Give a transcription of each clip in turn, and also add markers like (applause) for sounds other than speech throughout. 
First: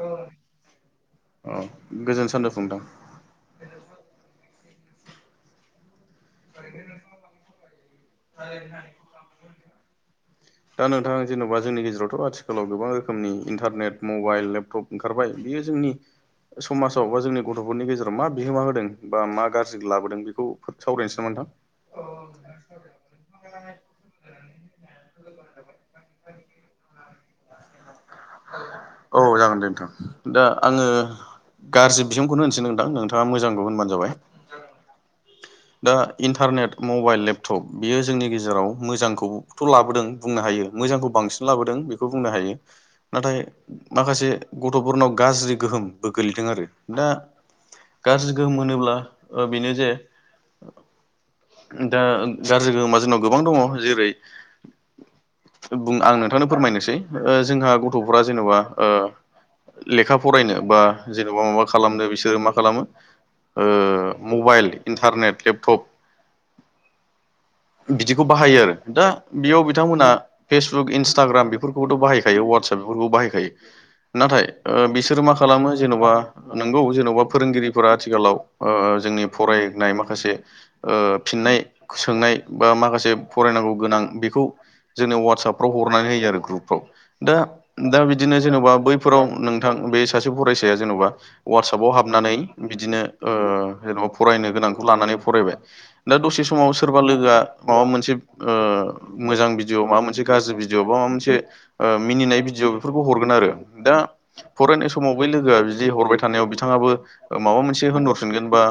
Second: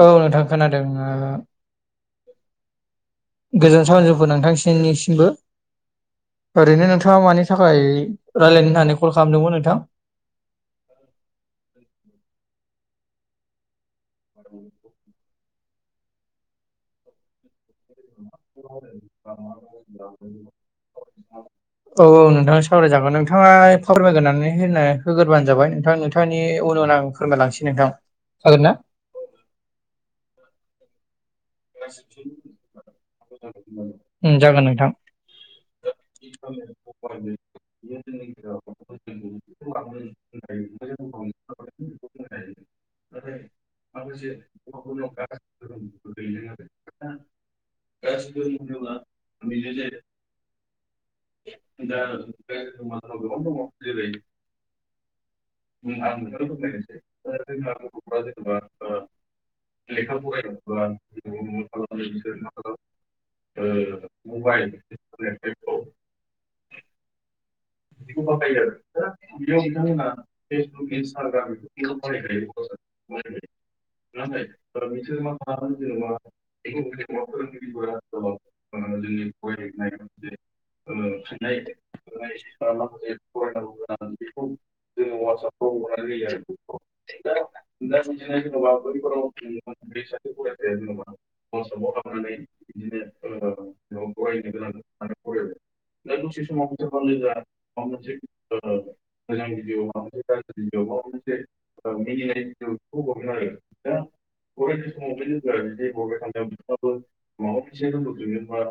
औ नोंथां खोनादों ओ। औ गोजोन सानजौफु नोंथां गोजोन सावनजौफु नोंथांसिनिसिमबो। ओरैनो नोंथाङा मानि थाखाय रायजलायनो होननानै कल खालामदोंमोन नोंथां? दा नोंथां जेन'बा जोंनि गेजेरावथ' आथिखालाव गोबां रोखोमनि इन्टारनेट मबाइल लेपटप ओंखारबाय बियो जोंनि समाजाव बा जोंनि गथ'फोरनि गेजेराव मा बिहोमा होदों बा मा गाज्रि लाबोदों बेखौ सावरायनोसै नामा नोंथां? औ औ नोंथाङा सावरायजागोन नोंथाङा फारमायग्रोनानै होनो होग्रोबानो जाबाय नोंथां नों नोंथांनि उन उन आं फोरमायलांसै नोंथां जागोन ना? औ नोंथां जागोन दे नोंथां दा आङो गाज्रि बिहूंखौनोश्रहोनसै नोंथां नोंथाङा मोजांखौ होनबानो जाबाय। उम जागोन नोंथां। दा इन्टारनेट मबाइल लेपटप बियो जोंनि गेजेराव मोजांखौथ' लाबोदों। बुंनो हायो मोजांखौ बांसिन लाबोदों बेखौ बुंनो हायो। नाथाय माखासे गथ'फोरनाव गाज्रि गोहोमबो गोलैदों आरो दा गाज्रि गोहोम मोनोब्ला ओ बेनो जे दा गाज्रि गो मा जोंनाव गोबां दङ जेरै बुं आं नोंथांनो फोरमायनोसै ओ जोंहा गथ'फोरा जेन'बा ओ लेखा फरायनो बा जेन'बा माबा खालामनो बिसोरो मा खालामो ओ मबाइल इन्टारनेट लेपटप बिदिखौ बाहायो आरो दा बेयाव बिथांमोना फेसबुक इन्सटाग्राम बेफोरखौबोथ' बाहायखायो वाट्सएप बेफोरखौबो बाहायखायो। नाथाय ओ बिसोरो मा खालामो जेन'बा नोंगौ जेन'बा फोरोंगिरिफोरा आथिखालाव जोंनि फरायनाय मा खासे ओ फिननाय सोंनाय बा माखासे फरायनांगौ गोनां बेखौ जोंनोो वा्सएपफ्राव हरनानै होयो आरो ग्रुपफ्राव। दा दा बिदिनो जेन'बा बैफोराव नोंथां बे सासे फरायसाया जेन'बा वाट्सपाव हाबनानै बिदिनो ओ जेन'बा फरायनो गोनांखौ लानानै फरायबाय दा दसे समाव सोरबा लोगोआ माबा मोनसे ओ मोजां भिडिअ' माबा मोनसे गाज्रि भिडिअ' बा माबा मोनसे ओ मिनिनाय भिडिय' बेफोरखौ हरगोन आरो दा फरायनाय समाव बै लोगोआ बिदि हरबाय थानायाव बिथाङाबो माबा मोनसे होनहरफिनगोनबा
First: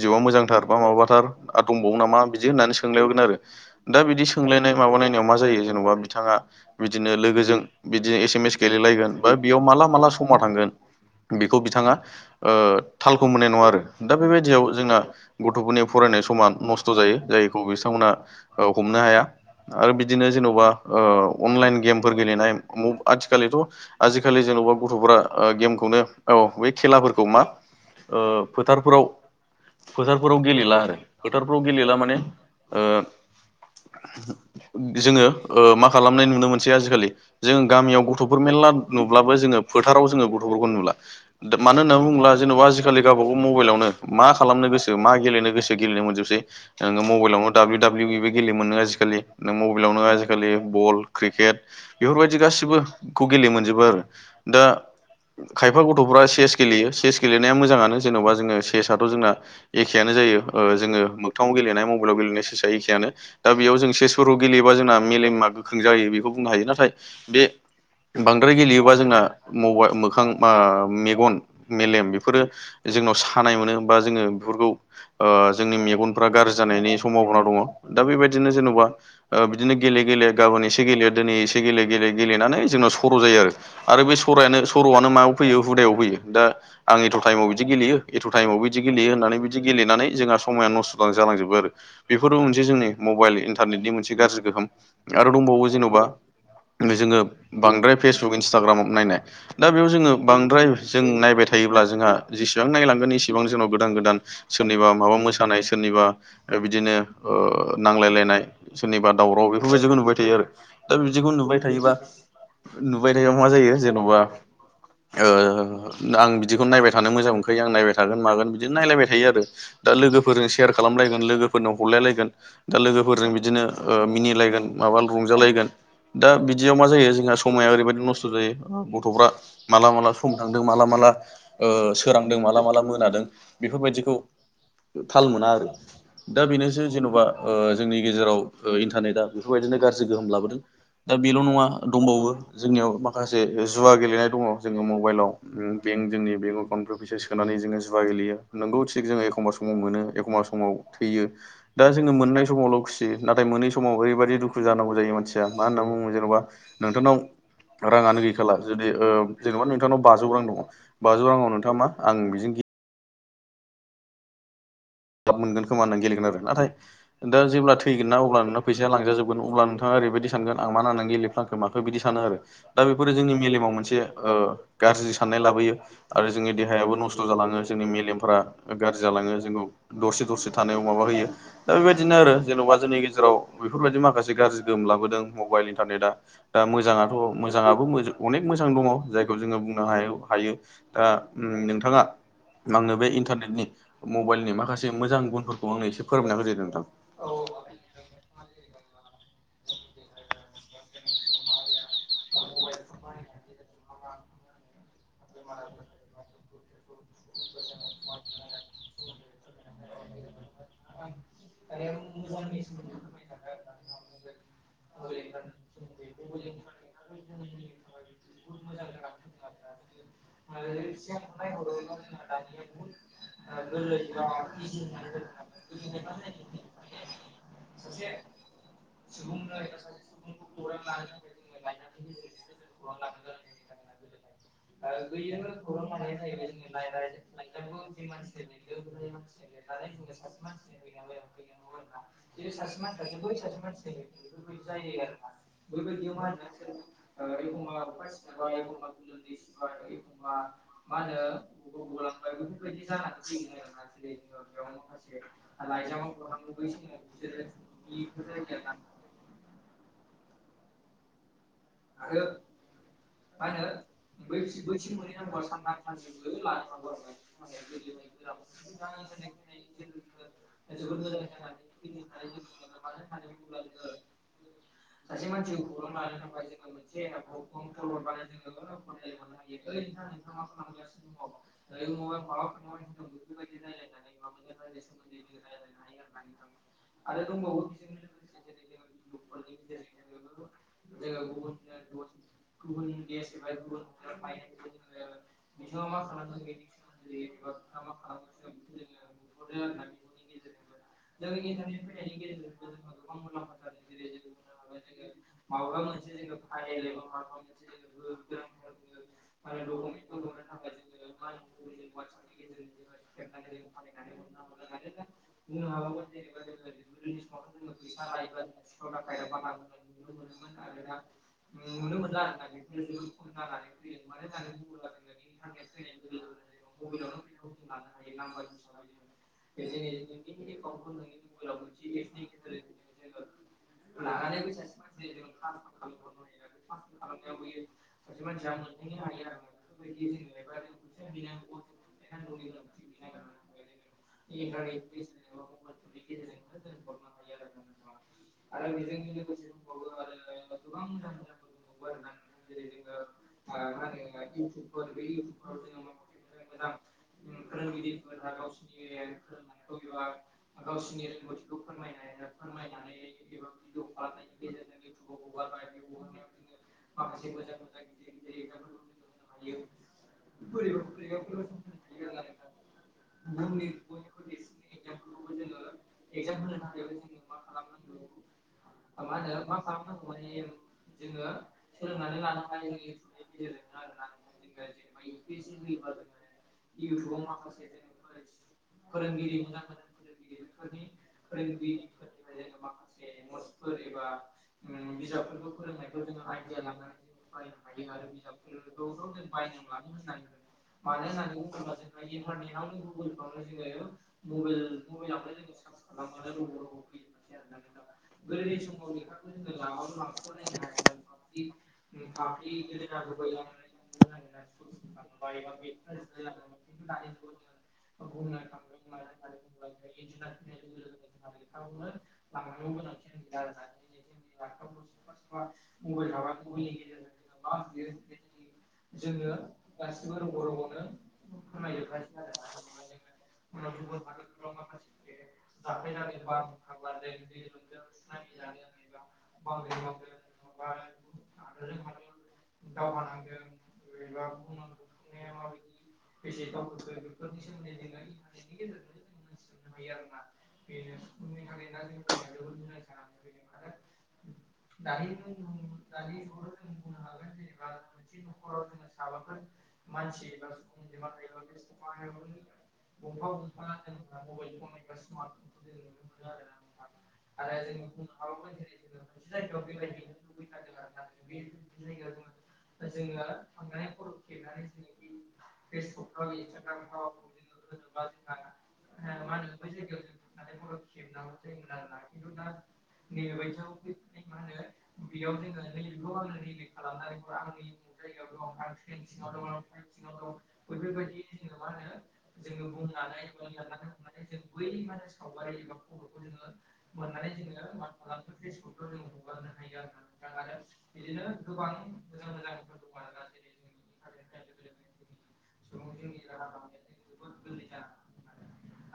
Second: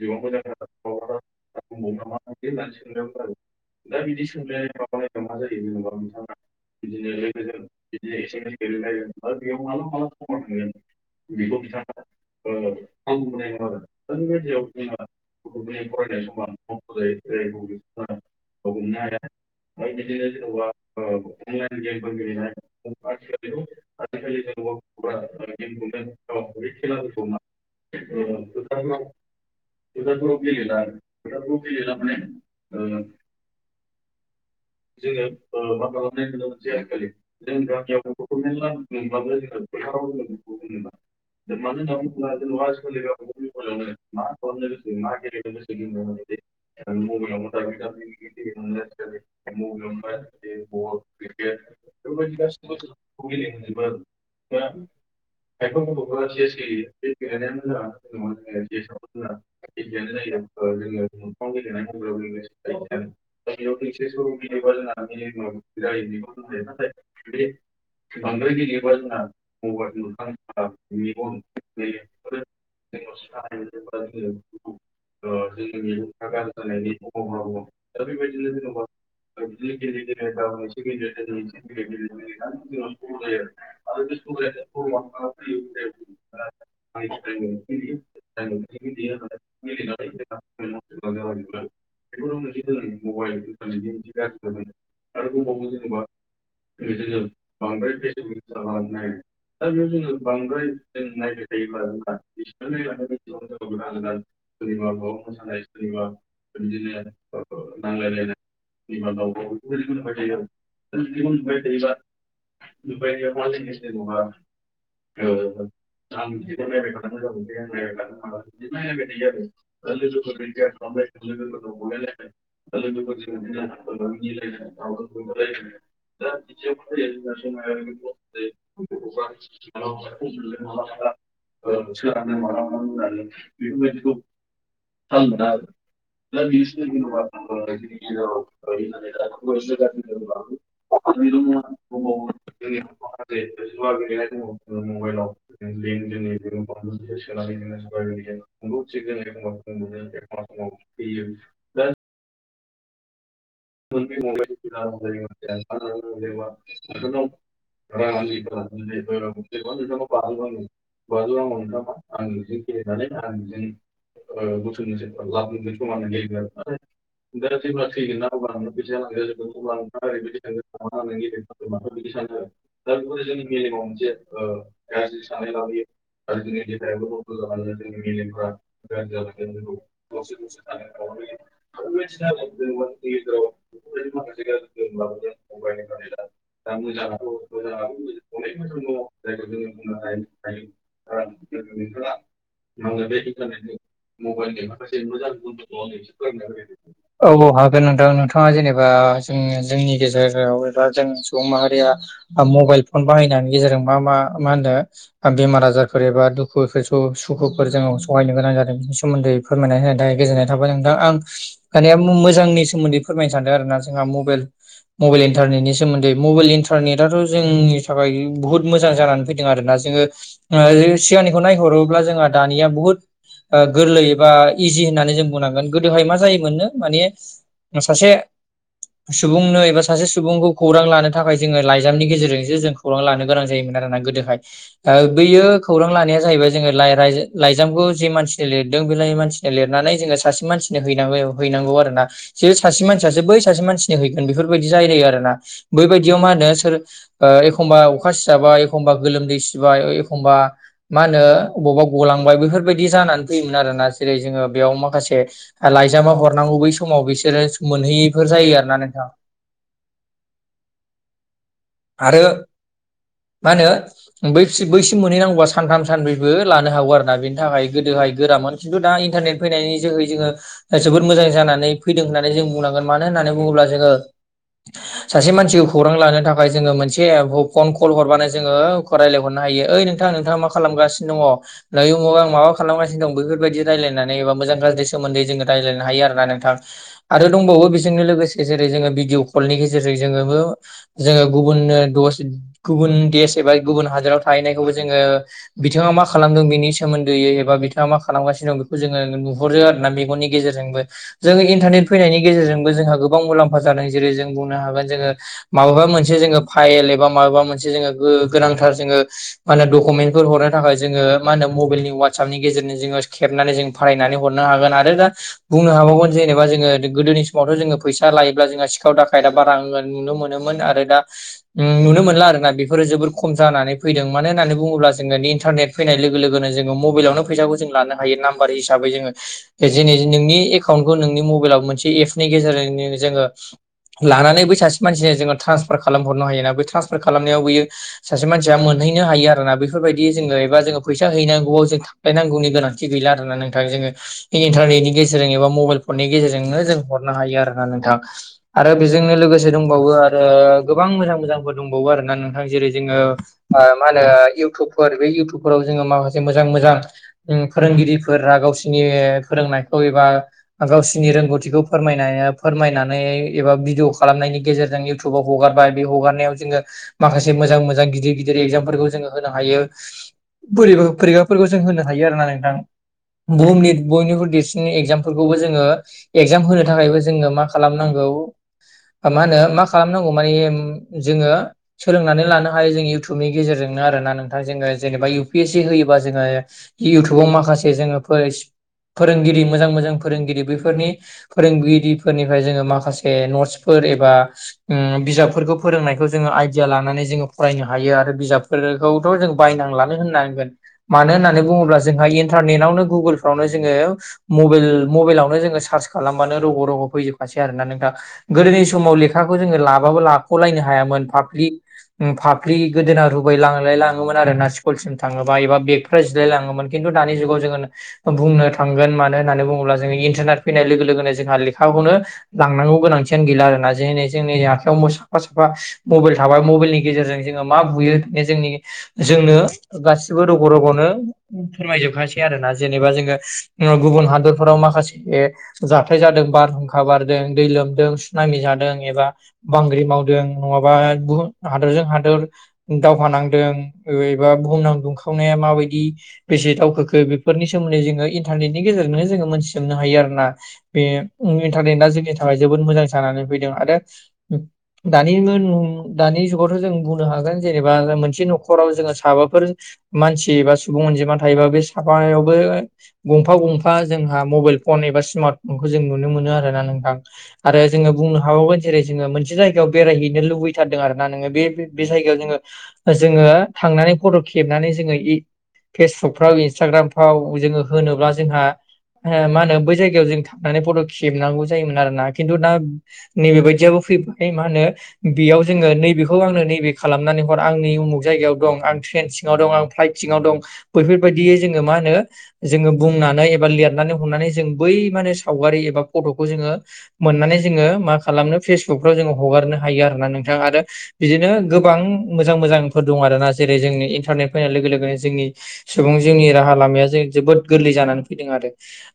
बिदिअ। आ मोजांथार बा माबाथार दंबावो नामा बिदि होननानै सोंलायहरगोन आरो दा बिदि सोंलायनाय माबालायनायाव मा जायो जेन'बा बिथाङा बिदिनो लोगोजों बिदिनो एस एम एस गेलेलायगोन बा बेयाव माला माला समा थांगोन बेखौ बिथाङा ओ थालखौ मोननाय नङा आरो दा बेबायदियाव जोंना गथ'फोरनि फरायनाय समा नस्थ' जायो जायखौ बिथांमोना ओ हमनो हाया। आरो बिदिनो जेन'बा ओ अनलाइन गेमफोर गेलेनाय (unintelligible) आथिखाललिथ' आजिखालि जेन'बा गथ'फोरा ओ गेमखौनो औ बै खेलाफोरखौ मा ओ फोथारफोराव फोथारफोराव गेलेला आरो फोथारफ्राव गेलेला माने जोङो ओ मा खालामनाय नुनो मोनसै आजिखालि जों गामियाव गथ'फोर मेरला नुब्लाबो जोङो फोथाराव जोङो गथ'फोरखौ नुला। मानो होनना बुङोब्ला जेनेबा आजिखालि गबाागाव मबाइलावनो मा खालामनो गोसो मा गेलेनो गोसो गेलेनो मोनजोबसै नोङो मबाइलावनो दाब्लिउ दाब्लिउ इबो गेलेनो मोनो आजिखालि नों मबाइल नो आजिखालि बल क्रिकेट बेफोरबायदि गाससिबोखौ गेले मोनजोबो आरो दा खायफा गथ'फ्रा चेस गेलेयो चेस गेलेनाया मोजाङानो जेन'बा जोङो सेसाथ' जोंना एखेयानो जायो जोङो मोगथाङाव गेलेनाय मबाइलाव गेलेनाय सेसआ एखेयानो दा बेयाव जों सेसफोरखौ गेलेयोबा जोंना मेलेमा गोख्रों जायो बेखौ बुंनो हायो नाथाय बे बांद्राय गेलेयोबा जोंना मबाइ मोखां मेगन मेलेम बेफोरो जोंनाव खानाय मोनो बा जोङो बेफोरखौ जोंनि मेगनफोरा गाज्रि जानायनि सम्भना दङ दा बेबायदि बिदिनो जेन'बा बिदिनो गेले गेले गाबोन एसे गेलेयो दिनै एसे गेले गेले गेलेनानै जोंनाव सर' जायो आरो आरो बे सरायानो सर'आनो माबायाव फैयो हुदायाव फैयो दा आंनिथ' टाइमाव बिदि गेलेयो एथ' टाइमाव बिदि गेलेयो होननानै बिदि गेलेनानै जोंहा समाया नस्थ' जालांजोबो आरो बेफोरबो मोनसे जोंनि मबाइल इन्टारनेटनि मोनसे गाज्रि गोहोम आरो दंबावो जेन'बा जोङो बांद्राय फेसबुक इन्सटाग्राम नायनाय दा बेयाव जोङो बांद्राय जों नायबाय थायोब्ला जोंहा जेसेबां नायलां एसेबां जोंनाव गोदान गोदान सोरनिबा माबा मोसानाय सोरनिबा बिदिनो नांलायलायनाय सोरनिबा दावराव बेफोरबायदिखौ नुबाय थायो आरो दा बिदिखौ नुबाय थायोबा नुबाय थायोबा मा जायो जेन'बा आं बिदिखौ नायबाय थानो मोजां मोनखायो आं नायबाय थागोन मागोन बिदिनो नायलायबाय थायो आरो दा लोगोफोरजों सेयार खालामलायगोन लोगोफोरनो हरलाय लायगोन दा लोगोफोरजों बिदिनो मिनिलायगोन माबा रंजालायगोन दा बिदियाव मा जायो जोंहा समाया ओरैबायदि नस्थ' जायो गथ'फ्रा माला माला सम थांदों माला माला सोरांदों माला माला मोनादों बेफोरबायदिखौ थाल मोना आरो दा बेनोसै जेन'बा जोंनि गेजेराव इन्टारनेटआ बेफोरबायदिनो गाज्रि गोहोम लाबोदों दा बेल' नङा दंबावो जोंनियाव माखासे जुवा गेलेनाय दङ जोङो मबाइलाव बेंक जोंनि बेंक एकाउन्टनि फैसा सोनानै जोङो जुवा गोलैयो नोंगौ थिग जोङो एखम्ब समाव मोनो एखमबा समाव थैयो दा जोङो मोननाय समावल' खुसि नाथाय मोनै सम समाव ओरैबायाददि दुखु जानांगौ जायो मानसिया मा होनना बुङो जेन'बा नोंथांनाव राङानो गैखाला जुदि जेनेबा नोंथांनाव बाजौ रां दङ बाजौ राङाव नोंथाङा मा आं बिजों (unintelligible) लाब मोनगोन खोमा होननानै लाबुफिनगोन गेलेगोन आरो नाथाय दा जेब्ला होनना थैगोन ना अब्ला नोंना फैसाया लांजाजोबगोन (unintelligible) अब्ला नोंथाङा ओरैबायदि सानगोन आं मा नांनानै थैगोना गेलेफ्लांखो माखो बिदि सानो आरो (unintelligible) दा बेफोरो जोंनि मेलेमाव मोनसे ओ गाज्रि साननाय लाबोयो आरो जोंनि देहायाबो नस्थ' जालाङो जोंनि मेलेमफोरा गाज्रि जालाङो जानानै जोंखौ दरसे दरसे थानायाव माबा होयो दा बेबायदिनो आरो जेन'बा जोंनि (unintelligible) गेजेराव बेफोरबायदि माखासे गाज्रि गोहोम लाबोदों मबाइल इन्टारनेटआ दा मोजाङाथ' मोजाङाबो अनेक मोजां दङ जायखौ जोङो बुंनो हायो हायो दा नोंथाङा आंनो बे इन्टारनेटनि मबाइलनि माखासे औ मोजां गुनफोरखौ आंनो एसे फोरमायना होदो नोंथां औ नोंथां नोंथाङा जेनेबा जों जोंनि गेजेराव एबा जों सुबुं माहारिया मबाइल फन बाहायनायनि गेजेरजों मा मा मा होनदों बेमार आजारफोर एबा दुखु- सुखु सुखुफोर जोङो सहायनो गोनां जादों बिनि सोमोन्दै फोरमायना होनायनि थाखाय गोजोननाय थाबाय नोंथां आं दानिया मोजांनि सोमोन्दै फोरमायनो सानदों आरोना जोंहा मबाइल मबाइल इन्टारनेटनि सोमोन्दै मबाइल इन्टारनेटथ' जोंनि थाखाय बुहुत मोजां जानानै फैदों आरोना जोङो सिगांनिखौ नायहरोब्ला जोंहा दानिया बुहुत गोरलै एबा इजि होननानै जों बुंनांगोन गोदोहाय मा जायोमोननो माने सासे सुबुंनो एबा सासे सुबुंखौ खौरां लानो थाखाय जोङो लाइजामनि गेजेरजोंसो जों खौरां लानो गोनां जायोमोन आरोना गोदोहाय बैयो खौरां लानाया जाहैबाय जोङो रायलाय लाइजामखौ जे मानसिनो लिरदों बेलाय मानसिनो लिरनानै जोङो सासे मानसि हैगौ हैनांगौ आरो ना जे सासे मानसियासो बै सासे मानसिनि हैगोन बेफोरबायदि (unintelligible) आरो ना बैबायदियाव मा होनो सोर एखमबा अखा सिजाबाय एखमबा गोलोमदै सिबाय एखमबा मा होनो? अबावबा गलांबाय बेफोरबायदि जानानै फैयोमोन आरोना जेरै जोङो बेयाव माखासे लाइजामा हरनांगौ बै समाव बिसोरो मोनहैयैफोर जायो आरो ना नोंथा। आरो मा होनो बै-बैसिम मोनहैनांगौबा सानथाम सानब्रैबो लानो हागौ आरोना बेनि थाखाय गोदोहाय गोरामोन खिन्थु दा इन्टारनेट फैनायनि जोहै जोङो जोबोद मोजां जानानै फैदों होननानै जों बुंनां गोन मानो होननानै बुङोब्ला जोङो सासे मानसिखौ खौरां लानो थाखाय (unintelligible) जोङो मोनसे फन कल हरबानो जोङो रायलायहरनो हायो ओइ नोंथां नोंथाङा मा खालामगासिनो दङ? दायो औ आं माबा खालामगासिनो दं बैफोरबायदि रायल्लायनानै एबा मोजां गाज्रि सोमोन्दै जोङो रायज्लायनो हायो आरोना नोंथां। आरो दंबावो बेजोंनो लोगोसे जेरै जोङो भिडिअ' कलनि गेजेरजों जोङोबो जोङो गुबुन (unintelligible) गुबुन देश एबा गुबुन हादोराव थाहैनायखौबो जोङो बिथाङा मा खालामदों बिनि सोमोन्दोयै एबा बिथाङा मा खालामगासिनो दं बेखौ जोङो नुहरो आरो ना मेगननि गेजेरजोंबो। जोङो इन्टारनेट फैनायनि गेजेरजोंबो जोंहा गोबां मुलाम्फा जादों जेरै जों बुंनो हागोन जोङो माबेबा मोनसे जोङो फाइल एबा माबेबा मोनसे जोङो गोनांथार जोङो मा होनो डकुमेन्टफोर हरनो थाखाय जोङो मा होनो मबाइल नि वाट्सापनि गेजेरजों जोङो खेबनानै जों फाथायनानै हरनो हागोन आरो दा बुंनो हाबावगोन जेनेबा जोङो गोदोनि समावथ' जोङो फैसा लायोब्ला जोंहा सिखाव दाखायदा बारा रां नुनो मोनोमोन। मोन आरो दा नुनो मोनला आरो ना बेफोरो जोबोर खम जानानै फैदों मानो होननानै बुङोब्ला जोङो इन्टारनेट फैनाय लोगो लोगोनो जोङो मबाइलावनो फैसाखौ जों लानो हायो नाम्बार हिसाबै जोङो जेनि जे नोंनि एकाउन्टखौ नोंनि मबाइलाव मोनसे एपनि गेजेरजों जोङो लानानै बै सासे मानसिनो जोङो ट्रान्सफार खालाम हरनो हायो ना। बे ट्रान्सफार खालामनायाव बैयो सासे मानसिया मोनहैनो हायो आरोना बेफोरबायदि जोङो एबा जोङो फैसा हैनांगौवा जों नांगौनि गोनांथि गैला आरोना नोंथां जोङो इन्टारनेटनि गेजेरजों एबा मबाइल फननि गेजेरजोंनो जों हरनो (unintelligible) हायो आरोना नोंथां आरो बेजोंनो लोगोसे दंबावो आरो गोबां मोजां मोजां (unintelligible) दंबावो आरोना नोंथां जेरै जोङो ओ मा होनो इउटुबफोर बे इउटुबफोराव जोङो माखासे मोजां मोजां ओं फोरोंगिरिफोरा गावसिनि फोरोंनायखौ एबा गावसिनि रोंगौथिखौ फोरमायनाया फोरमायनानै एबा भिडिअ' खालामनायनि गेजेरजों इउटुबाव हगारबाय बे हगारनायाव जोङो माखासे मोजां मोजां गिदिर गिदिर एगजामफोरखौ जोङो होनो हायो। बोरैबा फोरेखाफोरखौ जों होनो हायो आरो ना नोंथां। बुहुमनि बयनिखुइ देरसिन एग्जामफोरखौबो जोङो एगजाम होनो थाखायबो जोङो मा खालामनांगौ? (unintelligible) नांगौ माने जोङो सोलोंनानै लानो हायो जों इउटुबनि गेजेरजोंनो आरो ना नोंथां जोङो जेनेबा इउ ए पि एस सि होयोबा जोङो इउटुबाव माखासे जोङो (unintelligible) फोरोंगिरि मोजां मोजां फोरोंगिरि बैफोरनि फोरोंगिरिफोरनिफ्राय जोङो माखासे नट्स फोर एबा उम (unintelligible) फोरोंनायखौ जोङो आइडिया लानानै जोङो फरायनो हायो आरो बिजाबफोरखौथ' जों बायनांलानो होननांगोन। मानो होननानै बुङोब्ला जोंहा इन्टारनेटावनो गुगोलफ्रावनो जोङो मबेइल मबेइलावनो जोङो सार्च खालामबानो रग' रग' फैजोबखासै आरोना नोंथां गोदोनि समाव लेखाखौ जोङो लाबाबो ला लाख'लायनो हायामोन फाफ्लि उम फाफ्लि गोदोना रुबायला लांलाय लाङोमोन आरोना सिम थाङोबा एबा बेगफ्रा जिराय लाङोमोन खिन्थु दानि जुगाव जोङो बुंनो थांगोन मानो होननानै बुङोब्ला इन्टारनेट फैनाय लोगो लोगोनो जोंहा लेखाखौनो लांनांगौ गोनांथियानो गैला आरोना जेनि जोंनि आंनि आखायाव (unintelligible) साफा साफा मबेइल थाबाय मबाइलनि गेजेरजों जोङो मा बुयो मे जोंनि जोंनो गासिबो रग' रग'नो फोरमायजोबखासै आरो ना जेनेबा जोङो ओ गुबुन हादरफोराव माखासे ए जाथाय जादों बारहुंखा बारदों दै लोमदों सुनाामि जादों एबा बांग्रि मावदों, नङाबा गुबुन हादोरजों हादोर दावहा नांदों अबेबा बुहुमनां दंखा खावनाया माबायदि बेसे दावखोखो बेफोरनि सोमोन्दै जोङो इन्टारनेटनि गेजेरजोंनो जोङो मोनथिजोबनो हायो आरो ना। बे इन्टारनेटआ जोंनि थाखाय जोबोद मोजां जानानै फैदों। आरो दानि ङोनों दानि जुगावथ' जों बुंनो हागोन जेनेबा मोनसे न'खराव जोङो साबाफोर मानसि बा सुबुं अनजिमा थायोबा बे साबायावबो गंफा गंफा जोंहा मबेइल फन एबा स्मार्ट फनखौ जों नुनो मोनो आरोना नोंथां। आरो जोङो बुंनो हाबावगोन जेरै जोङो मोनसे जायगायाव बेरायहैनो लुबैथारदों आरो ना नोङो। बे बे जायगायाव जोङो जोङो थांनानै फट' खेबनानै जोङो इ फेसबुकफ्राव इन्सटाग्रामफ्राव जोङो होनोब्ला जोंहा हो मा होनो बै जायगायाव जों थांनानै फट' खेबनांगौ जायोमोन आरो ना। खिन्थु दा नै बेबादियाबो फैबा य मा होनो बेयाव जोङो नैबेखौ आंनो नैबे खालामनानै हर आं नै उमुख जायगायाव दं आं ट्रेन सि ङाव दं आं प्लाइट सिङाव दं। बैफोरबायदियै जोङो मा होनो जोङो बुंनानै एबा लिरनानै हरनानै जों बै माने सावगारि एबा फट'खौ जोङो मोननानै जोङो मा खालामनो फेसबुक फ्राव जोङो हगारनो हायो आरोना नोंथां। आरो बिदिनो गोबां मोजां मोजां फोर दं आरो ना जेरै जोंनि इन्टारनेट फैनाय लोगो लोगोनो जोंनि सुबुं जिउनि राहा लामाया जों जोबोद गोरलै जानानै फैदों आरो।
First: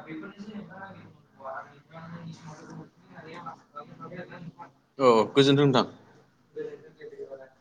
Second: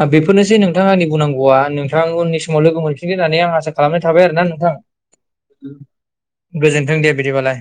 आ बेफोरनोसै नोंथाङां बुंनांगौआ नोंथां उननि समाव लोगो मोनफिनगोन होननानै आं आसा खालामनाय थाबाय आरो नोंथां। औ गोजोन्थों नोंथां। गोजोन्थों दे बिदिबालाय।